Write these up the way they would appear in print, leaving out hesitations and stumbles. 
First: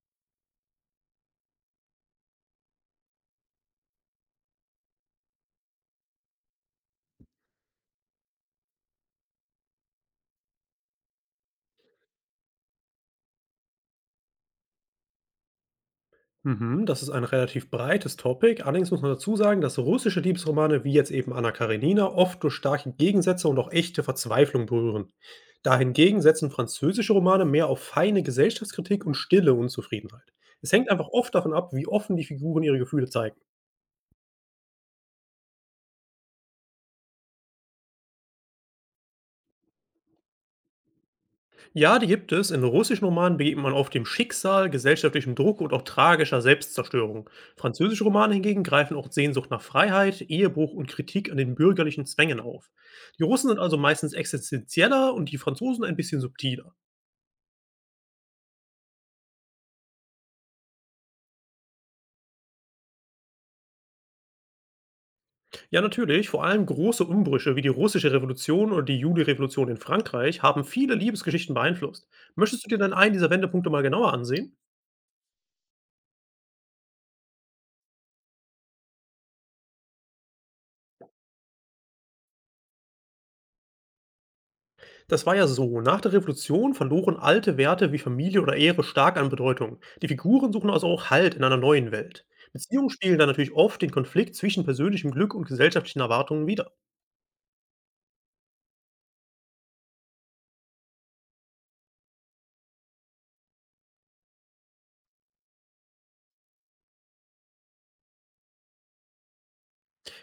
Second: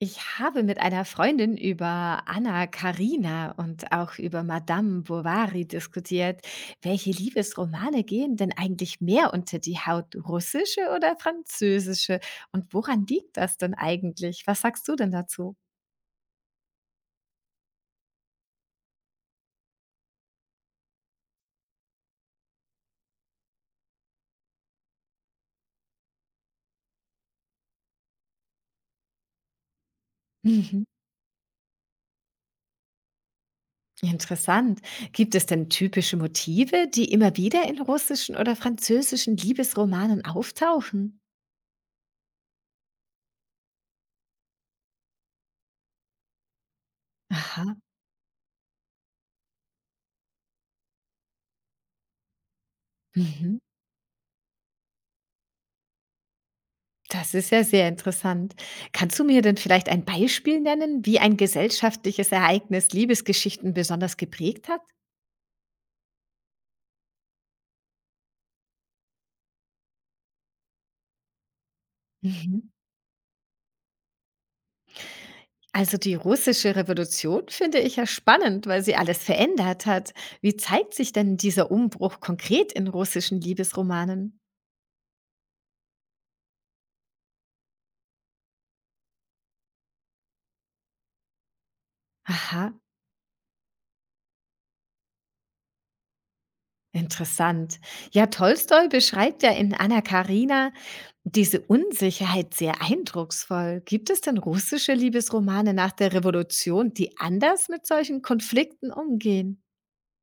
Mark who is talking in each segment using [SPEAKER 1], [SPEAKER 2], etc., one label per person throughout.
[SPEAKER 1] Ich habe mit einer Freundin über Anna Karina und auch über Madame Bovary diskutiert. Welche Liebesromane gehen denn eigentlich mehr unter die Haut, russische oder französische? Und woran liegt das denn eigentlich? Was sagst du denn dazu?
[SPEAKER 2] Mhm, das ist ein relativ breites Topic. Allerdings muss man dazu sagen, dass russische Liebesromane wie jetzt eben Anna Karenina oft durch starke Gegensätze und auch echte Verzweiflung berühren. Dahingegen setzen französische Romane mehr auf feine Gesellschaftskritik und stille Unzufriedenheit. Es
[SPEAKER 1] Mhm.
[SPEAKER 2] hängt einfach oft davon ab, wie offen die Figuren ihre Gefühle zeigen.
[SPEAKER 1] Interessant. Gibt es denn typische Motive, die immer wieder in russischen oder französischen Liebesromanen auftauchen?
[SPEAKER 2] Ja, die gibt es. In russischen Romanen begegnet man oft dem Schicksal, gesellschaftlichem Druck und auch tragischer Selbstzerstörung.
[SPEAKER 1] Aha.
[SPEAKER 2] Französische Romane hingegen greifen auch Sehnsucht nach Freiheit, Ehebruch und Kritik an den bürgerlichen Zwängen auf. Die Russen
[SPEAKER 1] Mhm.
[SPEAKER 2] sind also meistens existenzieller und die Franzosen ein bisschen subtiler.
[SPEAKER 1] Das ist ja sehr interessant. Kannst du mir denn vielleicht ein Beispiel nennen, wie ein gesellschaftliches Ereignis Liebesgeschichten besonders geprägt hat?
[SPEAKER 2] Ja, natürlich, vor allem große Umbrüche wie die russische Revolution oder die Juli-Revolution in Frankreich haben viele Liebesgeschichten beeinflusst.
[SPEAKER 1] Mhm.
[SPEAKER 2] Möchtest du dir dann einen dieser Wendepunkte mal genauer ansehen?
[SPEAKER 1] Also die russische Revolution finde ich ja spannend, weil sie alles verändert hat. Wie zeigt sich denn dieser Umbruch konkret in russischen Liebesromanen?
[SPEAKER 2] Das war ja so. Nach der Revolution verloren alte Werte wie Familie oder Ehre stark an Bedeutung. Die Figuren suchen also auch Halt in einer neuen Welt.
[SPEAKER 1] Aha.
[SPEAKER 2] Beziehungen spielen dann natürlich oft den Konflikt zwischen persönlichem Glück und gesellschaftlichen Erwartungen wider.
[SPEAKER 1] Interessant. Ja, Tolstoi beschreibt ja in Anna Karina diese Unsicherheit sehr eindrucksvoll. Gibt es denn russische Liebesromane nach der Revolution, die anders mit solchen Konflikten umgehen?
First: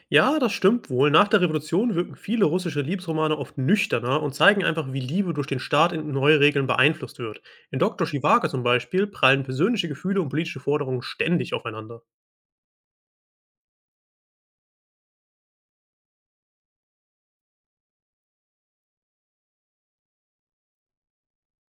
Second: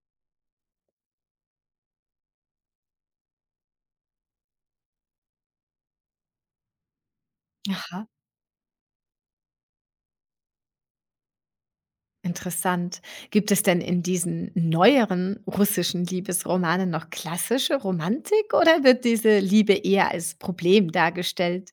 [SPEAKER 2] Ja, das stimmt wohl. Nach der Revolution wirken viele russische Liebesromane oft nüchterner und zeigen einfach, wie Liebe durch den Staat in neue Regeln beeinflusst wird. In Doktor
[SPEAKER 1] Aha,
[SPEAKER 2] Chivago zum Beispiel prallen persönliche Gefühle und politische Forderungen ständig aufeinander.
[SPEAKER 1] interessant. Gibt es denn in diesen neueren russischen Liebesromanen noch klassische Romantik oder wird diese Liebe eher als Problem dargestellt?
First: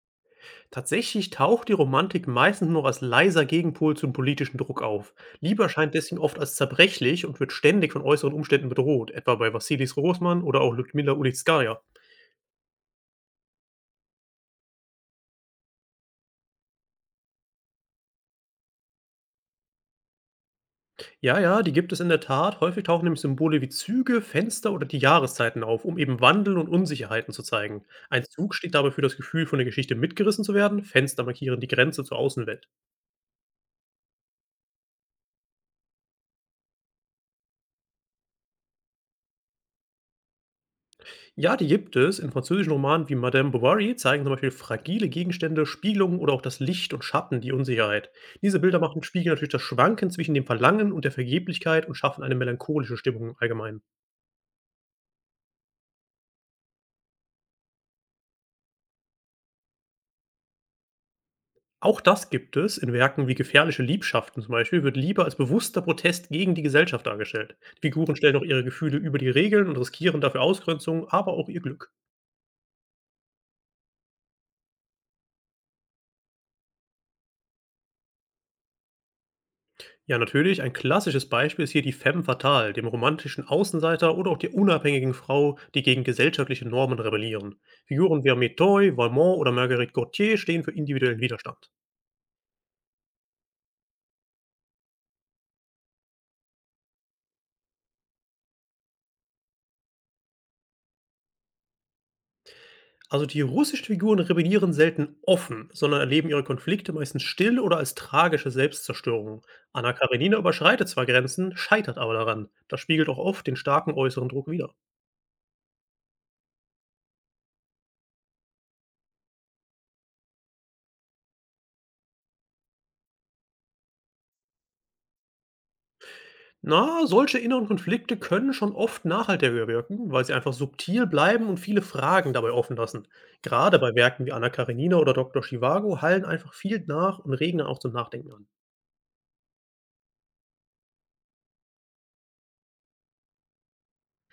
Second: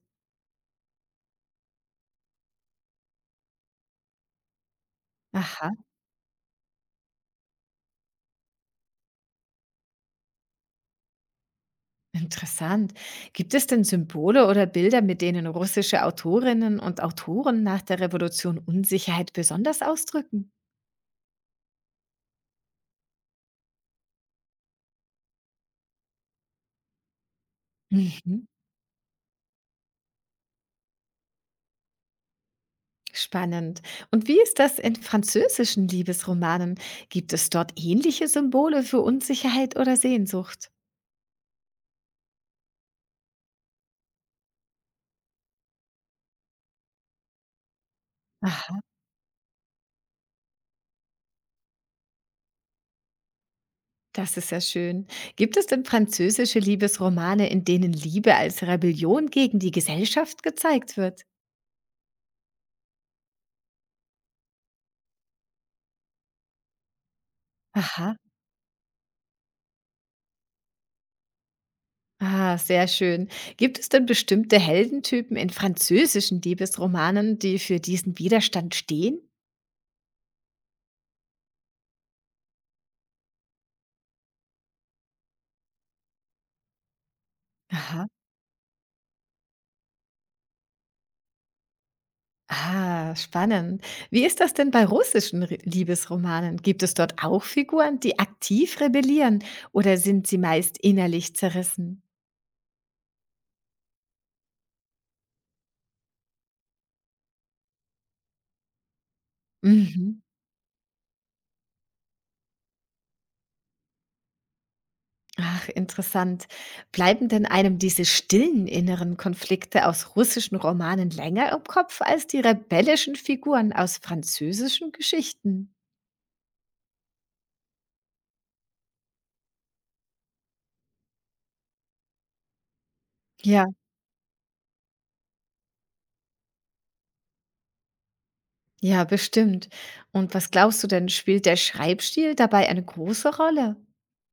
[SPEAKER 2] Tatsächlich taucht die Romantik meistens nur als leiser Gegenpol zum politischen Druck auf. Liebe
[SPEAKER 1] Aha.
[SPEAKER 2] erscheint deswegen oft als zerbrechlich und wird ständig von äußeren Umständen bedroht, etwa bei Wassilis Rosman oder auch Ludmila Ulitskaya.
[SPEAKER 1] Interessant. Gibt es denn Symbole oder Bilder, mit denen russische Autorinnen und Autoren nach der Revolution Unsicherheit besonders ausdrücken?
[SPEAKER 2] Ja, ja, die gibt es in der Tat. Häufig tauchen nämlich Symbole wie Züge, Fenster oder die Jahreszeiten auf, um eben Wandel und Unsicherheiten zu zeigen. Ein
[SPEAKER 1] Mhm.
[SPEAKER 2] Zug steht dabei für das Gefühl, von der Geschichte mitgerissen zu werden, Fenster markieren die Grenze zur Außenwelt.
[SPEAKER 1] Spannend. Und wie ist das in französischen Liebesromanen? Gibt es dort ähnliche Symbole für Unsicherheit oder Sehnsucht?
[SPEAKER 2] Ja, die gibt es. In französischen Romanen wie Madame Bovary zeigen zum Beispiel fragile Gegenstände, Spiegelungen oder auch das Licht und Schatten, die Unsicherheit. Diese Bilder
[SPEAKER 1] Aha,
[SPEAKER 2] machen Spiegel natürlich das Schwanken zwischen dem Verlangen und der Vergeblichkeit und schaffen eine melancholische Stimmung im Allgemeinen.
[SPEAKER 1] das ist ja schön. Gibt es denn französische Liebesromane, in denen Liebe als Rebellion gegen die Gesellschaft gezeigt wird?
[SPEAKER 2] Auch das gibt es. In Werken wie Gefährliche Liebschaften zum Beispiel wird Liebe als bewusster Protest gegen die Gesellschaft dargestellt. Die Figuren
[SPEAKER 1] Aha.
[SPEAKER 2] stellen auch ihre Gefühle über die Regeln und riskieren dafür Ausgrenzung, aber auch ihr Glück.
[SPEAKER 1] Ah, sehr schön. Gibt es denn bestimmte Heldentypen in französischen Liebesromanen, die für diesen Widerstand stehen?
[SPEAKER 2] Ja, natürlich. Ein klassisches Beispiel ist hier die Femme fatale, dem romantischen Außenseiter oder auch der unabhängigen Frau, die gegen gesellschaftliche Normen rebellieren.
[SPEAKER 1] Aha.
[SPEAKER 2] Figuren wie Amétoy, Valmont oder Marguerite Gautier stehen für individuellen Widerstand.
[SPEAKER 1] Ah, spannend. Wie ist das denn bei russischen Liebesromanen? Gibt es dort auch Figuren, die aktiv rebellieren oder sind sie meist innerlich zerrissen?
[SPEAKER 2] Also die russischen Figuren rebellieren selten offen, sondern erleben ihre Konflikte meistens still oder als tragische Selbstzerstörung. Anna
[SPEAKER 1] Mhm.
[SPEAKER 2] Karenina überschreitet zwar Grenzen, scheitert aber daran. Das spiegelt auch oft den starken äußeren Druck wider.
[SPEAKER 1] Ach, interessant. Bleiben denn einem diese stillen inneren Konflikte aus russischen Romanen länger im Kopf als die rebellischen Figuren aus französischen Geschichten?
[SPEAKER 2] Na, solche inneren Konflikte können schon oft nachhaltiger wirken, weil sie einfach subtil bleiben und viele Fragen dabei offen lassen.
[SPEAKER 1] Ja.
[SPEAKER 2] Gerade bei Werken wie Anna Karenina oder Dr. Chivago hallen einfach viel nach und regen dann auch zum Nachdenken an.
[SPEAKER 1] Ja, bestimmt. Und was glaubst du denn, spielt der Schreibstil dabei eine große Rolle?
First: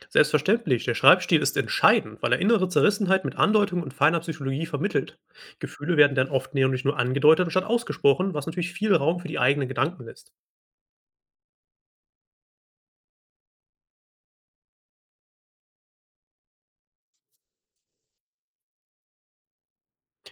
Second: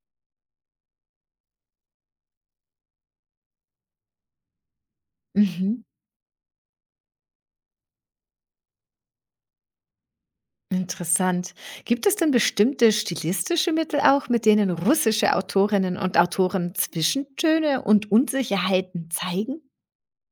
[SPEAKER 2] Selbstverständlich, der Schreibstil ist entscheidend, weil er innere Zerrissenheit mit Andeutung und feiner Psychologie vermittelt.
[SPEAKER 1] Mhm.
[SPEAKER 2] Gefühle werden dann oft nämlich nur angedeutet anstatt ausgesprochen, was natürlich viel Raum für die eigenen Gedanken lässt.
[SPEAKER 1] Interessant. Gibt es denn bestimmte stilistische Mittel auch, mit denen russische Autorinnen und Autoren Zwischentöne und Unsicherheiten zeigen?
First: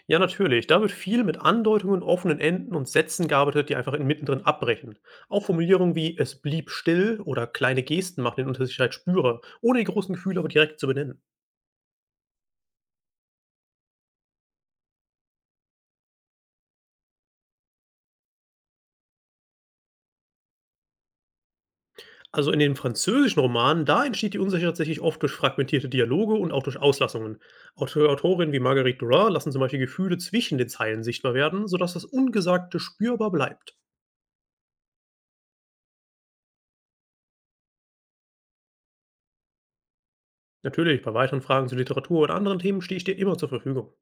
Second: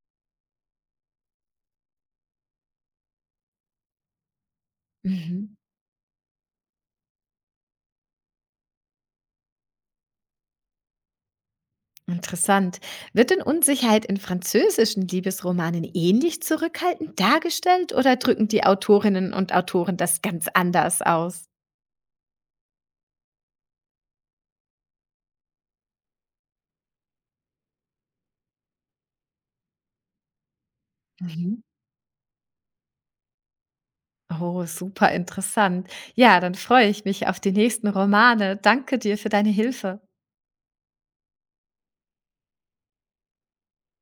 [SPEAKER 2] Ja, natürlich. Da wird viel mit Andeutungen, offenen Enden und Sätzen gearbeitet, die einfach in mittendrin abbrechen. Auch
[SPEAKER 1] Mhm.
[SPEAKER 2] Formulierungen wie es blieb still oder kleine Gesten machen den Unsicherheit spürbar, ohne die großen Gefühle aber direkt zu benennen.
[SPEAKER 1] Interessant. Wird denn Unsicherheit in französischen Liebesromanen ähnlich zurückhaltend dargestellt oder drücken die Autorinnen und Autoren das ganz anders aus?
[SPEAKER 2] Also in den französischen Romanen, da entsteht die Unsicherheit tatsächlich oft durch fragmentierte Dialoge und auch durch Auslassungen. Autorinnen wie Marguerite Duras lassen zum Beispiel Gefühle zwischen den Zeilen sichtbar
[SPEAKER 1] Mhm.
[SPEAKER 2] werden, sodass das Ungesagte spürbar bleibt.
[SPEAKER 1] Oh, super interessant. Ja, dann freue ich mich auf die nächsten Romane. Danke dir für deine Hilfe.
[SPEAKER 2] Natürlich, bei weiteren Fragen zu Literatur oder anderen Themen stehe ich dir immer zur Verfügung.